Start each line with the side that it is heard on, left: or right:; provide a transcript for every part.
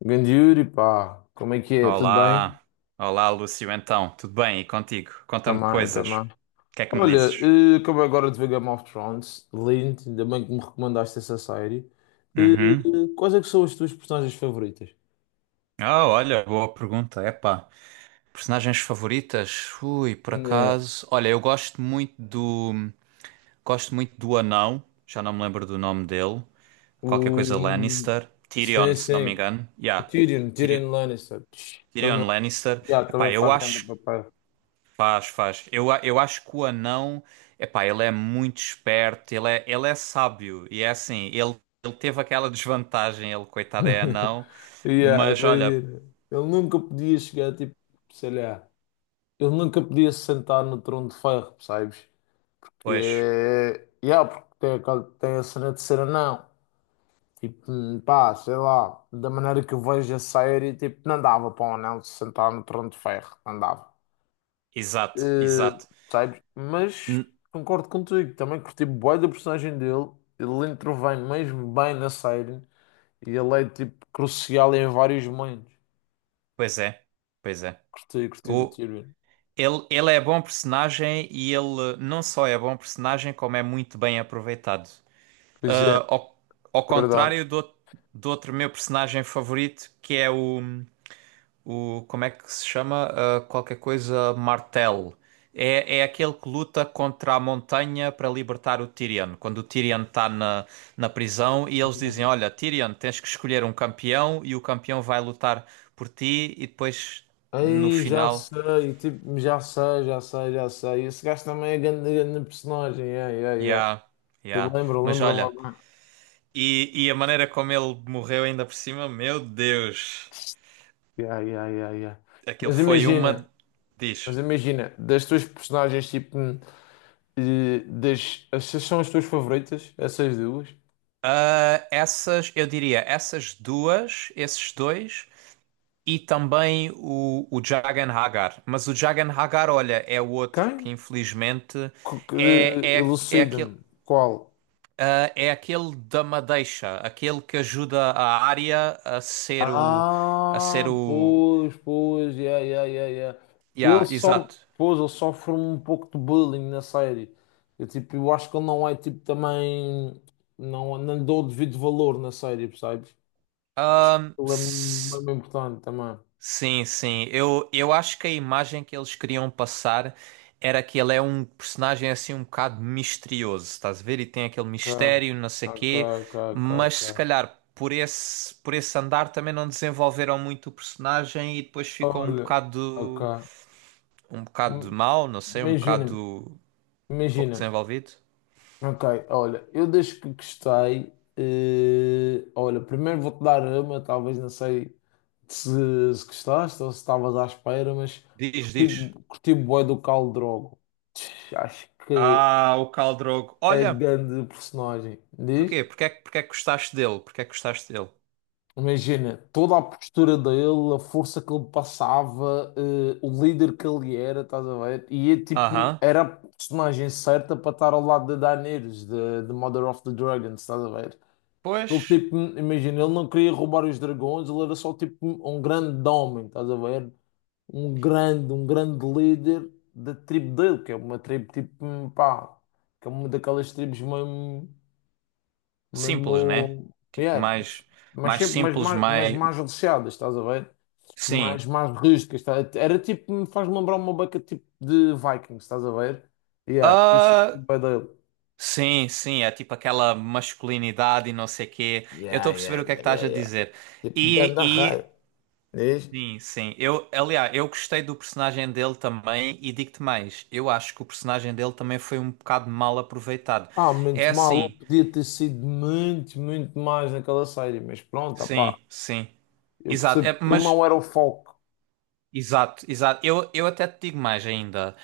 left: Grande Yuri, pá, como é que é? Tudo bem?
right: Olá, olá Lúcio, então, tudo bem? E contigo? Conta-me
left: Também,
right: coisas. O
left: também.
right: que é que me
left: Olha,
right: dizes?
left: acabei agora de ver Game of Thrones, lindo, ainda bem que me recomendaste essa série. Eh,
right: Uhum.
left: Quais é que são as tuas personagens favoritas?
right: Ah, olha, boa pergunta. Epá, personagens favoritas? Ui, por
left: Né.
right: acaso. Olha, eu gosto muito do. Gosto muito do anão, já não me lembro do nome dele. Qualquer
left: O...
right: coisa Lannister.
left: Sim,
right: Tyrion, se não me
left: sim,
right: engano.
left: o
right: Yeah.
left: Tyrion,
right: Tyri-
left: Tyrion Lannister, também,
right: Tyrion Lannister.
left: yeah, também
right: Epá, eu
left: faz grande
right: acho.
left: papel.
right: Faz, faz. Eu acho que o anão, epá, ele é muito esperto, ele é sábio. E é assim, ele teve aquela desvantagem, ele, coitado, é anão.
left: Yeah,
right: Mas olha,
left: imagina, ele nunca podia chegar, tipo, sei lá, ele nunca podia se sentar no trono de ferro, percebes? Que
right: pois,
left: é. Yeah, porque tem, tem a cena de ser anão. Tipo, pá, sei lá. Da maneira que eu vejo a série, tipo, não dava para um anão se sentar no trono de ferro. Não dava.
right: exato,
left: Eh,
right: exato.
left: sabes? Mas
right: N-
left: concordo contigo. Também curti bué da personagem dele. Ele intervém mesmo bem na série. E ele é, tipo, crucial em vários momentos.
right: Pois é, pois é.
left: Curti de
right: O,
left: Tyrion.
right: ele é bom personagem e ele não só é bom personagem, como é muito bem aproveitado.
left: Pois é,
right: Ah, ao, ao
left: é verdade.
right: contrário do, do outro meu personagem favorito, que é o. O, como é que se chama? Ah, qualquer coisa Martel. É, é aquele que luta contra a montanha para libertar o Tyrion. Quando o Tyrion está na, na prisão e eles dizem: Olha, Tyrion, tens que escolher um campeão e o campeão vai lutar por ti. E depois, no
left: Aí já
right: final,
left: sei, tipo, já sei. Esse gajo também é grande, grande personagem, yeah, yeah, yeah.
right: yeah,
left: Te
right: yeah.
left: lembro,
right: Mas
left: lembro-me
right: olha,
left: agora.
right: e a maneira como ele morreu ainda por cima, meu Deus,
left: Yeah, yeah, yeah, yeah.
right: aquilo
left: Mas
right: foi uma.
left: imagina, mas
right: Diz.
left: imagina, das tuas personagens, tipo, essas são as tuas favoritas, essas duas?
right: Ah, essas, eu diria, essas duas, esses dois. E também o Jagan Hagar. Mas o Jagan Hagar, olha, é o outro
left: Quem?
right: que infelizmente
left: Co- que-
right: é aquele,
left: Elucida-me, qual?
right: é aquele da Madeixa, aquele que ajuda a Arya a ser o. A ser
left: Ah,
right: o.
left: pois, pois, yeah, yeah, yeah, yeah. Ele
right: Yeah,
left: só,
right: exato.
left: pois, ele sofre um pouco de bullying na série. Eu, tipo, eu acho que ele não é, tipo, também, não, não lhe dou o devido valor na série, percebes? Acho que
right: Ahm,
left: ele é
right: s-
left: mesmo importante também.
right: Sim, sim. Eu acho que a imagem que eles queriam passar era que ele é um personagem assim um bocado misterioso, estás a ver? E tem aquele
left: Ok,
right: mistério, não sei
left: ok,
right: quê,
left: ok, ok,
right: mas se
left: ok.
right: calhar por esse andar também não desenvolveram muito o personagem e depois ficou
left: Olha, ok.
right: um bocado
left: Hum,
right: mau, não sei, um
left: Imagina-me,
right: bocado pouco
left: imagina-me.
right: desenvolvido.
left: Ok, olha, eu desde que gostei, olha, primeiro vou-te dar uma, talvez não sei se, se gostaste ou se estavas à espera, mas
right: Diz,
left: curti,
right: diz.
left: curti bué do Khal Drogo. Acho que
right: Ah, o Khal Drogo.
left: é
right: Olha,
left: grande personagem, diz?
right: porquê? Porquê é que gostaste dele? Porquê é que gostaste dele?
left: Imagina, toda a postura dele, a força que ele passava, o líder que ele era, estás a ver? E é, tipo,
right: Aham.
left: era a personagem certa para estar ao lado de Daenerys, de Mother of the Dragons, estás a ver? Ele
right: Pois.
left: tipo, imagina, ele não queria roubar os dragões, ele era só tipo um grande homem, estás a ver? Um grande líder da tribo dele, que é uma tribo tipo, pá, que é uma daquelas tribos mesmo,
right: Simples, né?
left: mesmo,
right: Tipo,
left: yeah,
right: mais,
left: mas
right: mais
left: sempre,
right: simples,
left: mas
right: mais.
left: mais aleixadas, estás a ver?
right: Sim.
left: Mais rústicas, tá? Era tipo, me faz lembrar uma beca tipo de Vikings, estás a ver? Yeah, por isso que
right: Ah,
left: tipo é dele.
right: sim, sim. É tipo aquela masculinidade e não sei quê. Eu
left: Yeah,
right: estou a
left: yeah,
right: perceber o que é que
left: yeah, yeah,
right: estás a
left: yeah.
right: dizer.
left: Tipo,
right: E,
left: ganda rei,
right: e
left: diz?
right: sim, sim. Eu, aliás, eu gostei do personagem dele também e digo-te mais. Eu acho que o personagem dele também foi um bocado mal aproveitado.
left: Ah, menos
right: É
left: mal, eu
right: assim,
left: podia ter sido muito mais naquela série, mas pronto, opá,
right: sim, sim.
left: eu
right: Exato.
left: percebo
right: É,
left: que ele
right: mas.
left: não era o foco.
right: Exato, exato. Eu até te digo mais ainda.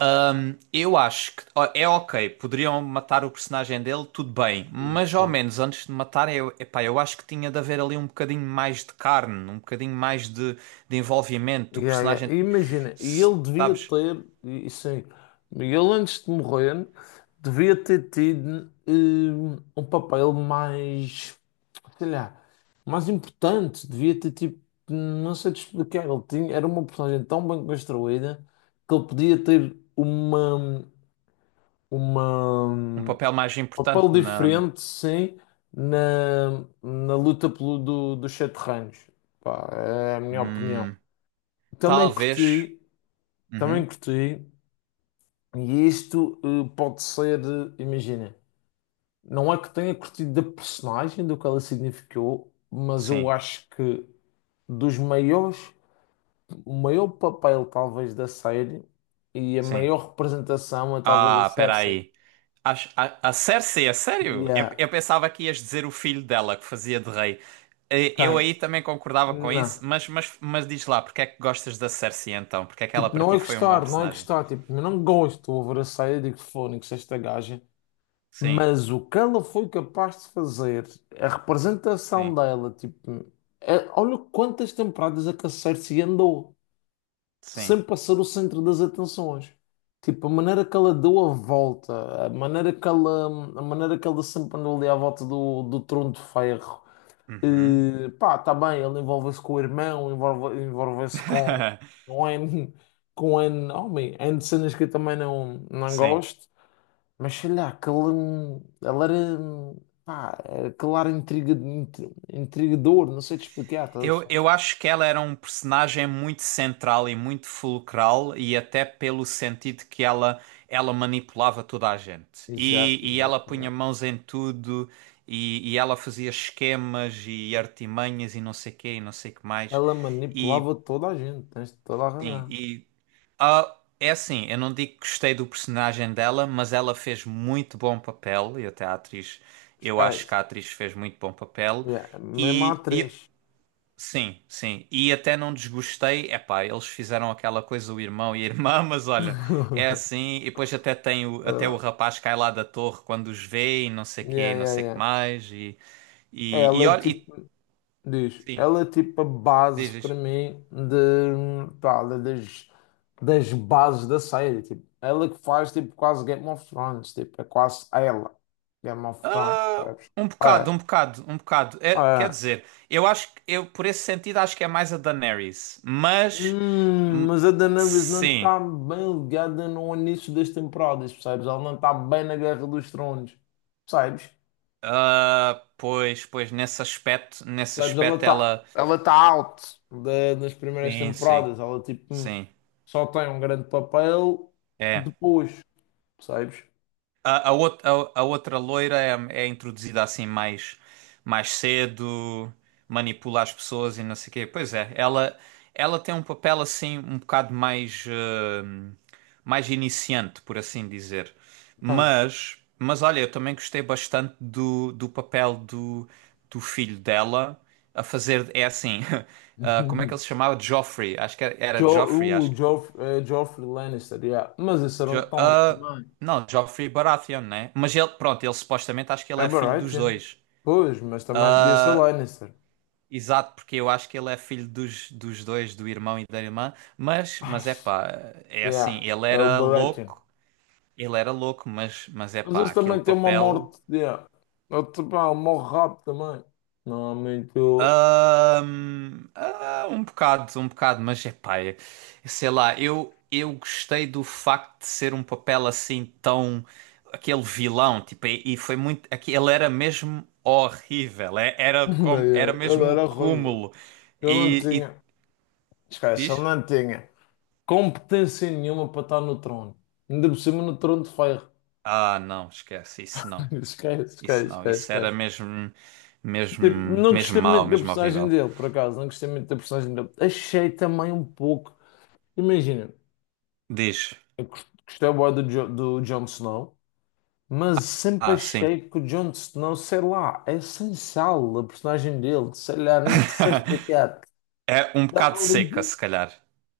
right: Eu acho que ó, é ok, poderiam matar o personagem dele, tudo bem, mas ao
left: Ok.
right: menos antes de matar, eu, epá, eu acho que tinha de haver ali um bocadinho mais de carne, um bocadinho mais de envolvimento. O
left: Yeah, yeah. E
right: personagem,
left: imagina,
right: se- sabes,
left: e sim, ele antes de morrer, devia ter tido um papel mais, sei lá, mais importante, devia ter tipo, não sei te explicar, ele tinha, era uma personagem tão bem construída que ele podia ter
right: um
left: um
right: papel mais
left: papel
right: importante na.
left: diferente, sim, na luta pelo, dos sete reinos. Pá, é a minha opinião.
right: Hum,
left: Também
right: talvez.
left: curti, também
right: Uhum,
left: curti, e isto pode ser, imagina, não é que tenha curtido da personagem, do que ela significou, mas eu
right: sim,
left: acho que dos maiores, o maior papel talvez da série e a
right: sim.
left: maior representação é talvez a
right: Ah,
left: Cersei.
right: peraí. A Cersei, é sério?
left: E a
right: Eu pensava que ias dizer o filho dela que fazia de rei. Eh, eu
left: quem?
right: aí também concordava com
left: Não.
right: isso, mas diz lá, porque é que gostas da Cersei então? Porque é que ela
left: Tipo,
right: para
left: não
right: ti
left: é
right: foi um bom
left: gostar, não é
right: personagem?
left: gostar. Tipo, eu não gosto, eu abracei, eu digo, fónix, esta gaja.
right: Sim,
left: Mas o que ela foi capaz de fazer, a representação
right: sim,
left: dela, tipo, é- olha quantas temporadas é que a Cersei andou,
right: sim.
left: sem passar o centro das atenções. Tipo, a maneira que ela deu a volta, a maneira que ela sempre andou ali à volta do, do trono de ferro.
right: Uhum.
left: Pá, tá bem, ele envolve-se com o irmão, envolve-se com um N, com um N, homem, N de cenas que eu também não, não
right: Sim.
left: gosto, mas sei lá, pá, aquele ar intriga, intrigador, não sei te explicar, estás a perceber?
right: Eu acho que ela era um personagem muito central e muito fulcral, e até pelo sentido que ela manipulava toda a gente.
left: Exato,
right: E
left: exato,
right: ela punha
left: exato.
right: mãos em tudo, e ela fazia esquemas e artimanhas e não sei quê, e não sei que mais.
left: Ela
right: E,
left: manipulava toda a gente, tens toda a
right: sim,
left: razão,
right: e ah, é assim, eu não digo que gostei do personagem dela, mas ela fez muito bom papel, e até a atriz, eu acho que
left: esquece.
right: a atriz fez muito bom papel.
left: Yeah, mesmo a
right: E, e
left: atriz.
right: Sim, sim. E até não desgostei. Epá, eles fizeram aquela coisa, o irmão e a irmã, mas olha, é assim. E depois até tem o, até
left: Ah,
right: o rapaz cai lá da torre quando os vê e não sei quê,
left: yeah,
right: e não
left: yeah,
right: sei que
left: yeah.
right: mais. E
left: Ela, é
right: olha, e
left: tipo. Diz,
right: sim,
left: ela é tipo a base
right: diz
left: para
right: isto.
left: mim de, pá, das bases da série. Tipo, ela que faz tipo quase Game of Thrones, tipo, é quase ela, Game of Thrones,
right: Ah,
left: percebes?
right: um bocado,
left: É,
right: um bocado, um bocado. É, quer
left: é.
right: dizer, eu, por esse sentido, acho que é mais a Daenerys. Mas, hum,
left: Mas a Daenerys não
right: sim.
left: está bem ligada no início das temporadas, percebes? Ela não está bem na Guerra dos Tronos, percebes?
right: Ah, pois, pois, nesse
left: Sabes,
right: aspecto ela.
left: ela tá out das primeiras
right: Sim, sim,
left: temporadas. Ela, tipo,
right: sim.
left: só tem um grande papel
right: É.
left: depois, percebes?
right: A outra loira é, é introduzida assim mais, mais cedo, manipula as pessoas e não sei o quê. Pois é, ela tem um papel assim um bocado mais, eh, mais iniciante, por assim dizer.
left: Tem.
right: Mas olha, eu também gostei bastante do, do papel do, do filho dela a fazer. É assim, ah, como é que ele se chamava? Joffrey, acho que era, era
left: Jo,
right: Joffrey, acho
left: o Joff, eh, Joffrey Lannister, yeah. Mas esse era um
right: Jo-
left: Tom
right: ah,
left: também.
right: não, Joffrey Baratheon, né? Mas ele, pronto, ele supostamente acho que ele
left: É
right: é filho dos
left: Baratheon.
right: dois.
left: Pois, mas também podia ser
right: Ah,
left: Lannister.
right: exato, porque eu acho que ele é filho dos, dos dois, do irmão e da irmã.
left: Ah,
right: Mas é pá, é assim,
left: yeah, é o Baratheon.
right: ele era louco, mas é
left: Mas
right: pá,
left: esse
right: aquele
left: também tem uma
right: papel.
left: morte, yeah. Ele, tipo, ah, morre rápido também. Não, muito...
right: Um bocado, mas é pá, sei lá, eu gostei do facto de ser um papel assim tão. Aquele vilão, tipo, e foi muito. Ele era mesmo horrível, era, como, era
left: Ele
right: mesmo o
left: era horrível.
right: cúmulo.
left: Eu não
right: E, e
left: tinha. Esquece, ele
right: diz?
left: não tinha competência nenhuma para estar no trono. Ainda por cima no trono de ferro.
right: Ah, não, esquece, isso não,
left: Esquece, esquece,
right: isso não,
left: esquece,
right: isso era
left: esquece.
right: mesmo, mesmo,
left: Tipo, não
right: mesmo
left: gostei
right: mau,
left: muito da
right: mesmo
left: personagem
right: horrível.
left: dele, por acaso. Não gostei muito da personagem dele. Achei também um pouco. Imagina,
right: Diz,
left: eu gostei bué do, do Jon Snow, mas sempre
right: ah, sim,
left: achei que o Jon Snow, sei lá, é sem sal a personagem dele. Sei lá, não te sei explicar.
right: é um bocado
left: Dava
right: seca,
left: ali.
right: se calhar.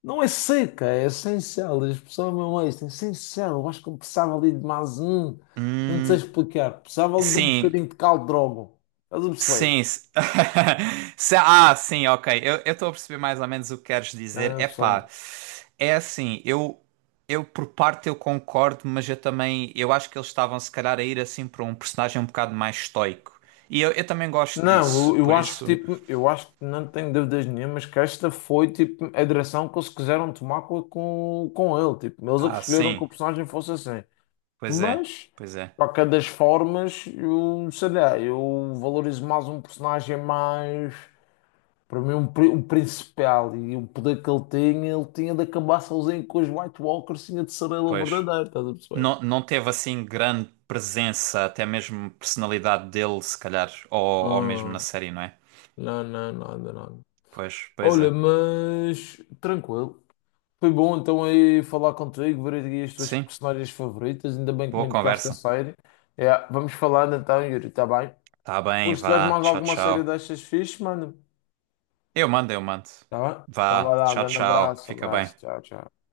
left: Não é seca, é essencial. A expressão é mesmo esta, é essencial. Eu acho que eu precisava ali de mais um. Não sei
right: Hum.
left: explicar. Precisava ali de um
right: Sim,
left: bocadinho de caldo de rogo. Estás a perceber?
right: sim. Ah, sim, ok. Eu estou a perceber mais ou menos o que queres dizer.
left: Ah, não
right: É
left: sei.
right: pá, é assim, eu por parte eu concordo, mas eu também, eu acho que eles estavam se calhar a ir assim para um personagem um bocado mais estoico. Eu também gosto
left: Não,
right: disso,
left: eu
right: por
left: acho que
right: isso.
left: tipo, eu acho que não tenho dúvidas nenhumas que esta foi tipo a direção que eles quiseram tomar com ele. Tipo, eles é que
right: Ah,
left: escolheram que
right: sim,
left: o personagem fosse assim.
right: pois é,
left: Mas,
right: pois é,
left: para cada das formas, eu sei lá, eu valorizo mais um personagem mais. Para mim, um principal e o poder que ele tinha de acabar sozinho com os White Walkers, tinha de ser ele o
right: pois.
left: verdadeiro, estás a perceber?
right: Não, não teve assim grande presença, até mesmo personalidade dele, se calhar, ou mesmo na
left: Ah,
right: série, não é?
left: não, não, nada, nada.
right: Pois, pois
left: Olha,
right: é.
left: mas tranquilo. Foi bom então aí falar contigo, ver aqui as tuas
right: Sim,
left: personagens favoritas, ainda bem que
right: boa
left: me indicaste a
right: conversa.
left: série. É, vamos falando então, Yuri, está bem?
right: Tá bem,
left: Hoje, se tiveres
right: vá.
left: mais
right: Tchau,
left: alguma série
right: tchau.
left: destas fixe, mano,
right: Eu mando, eu mando.
left: tá bem? Então vai
right: Vá.
left: lá, um
right: Tchau,
left: grande
right: tchau.
left: abraço,
right: Fica bem.
left: abraço, tchau, tchau.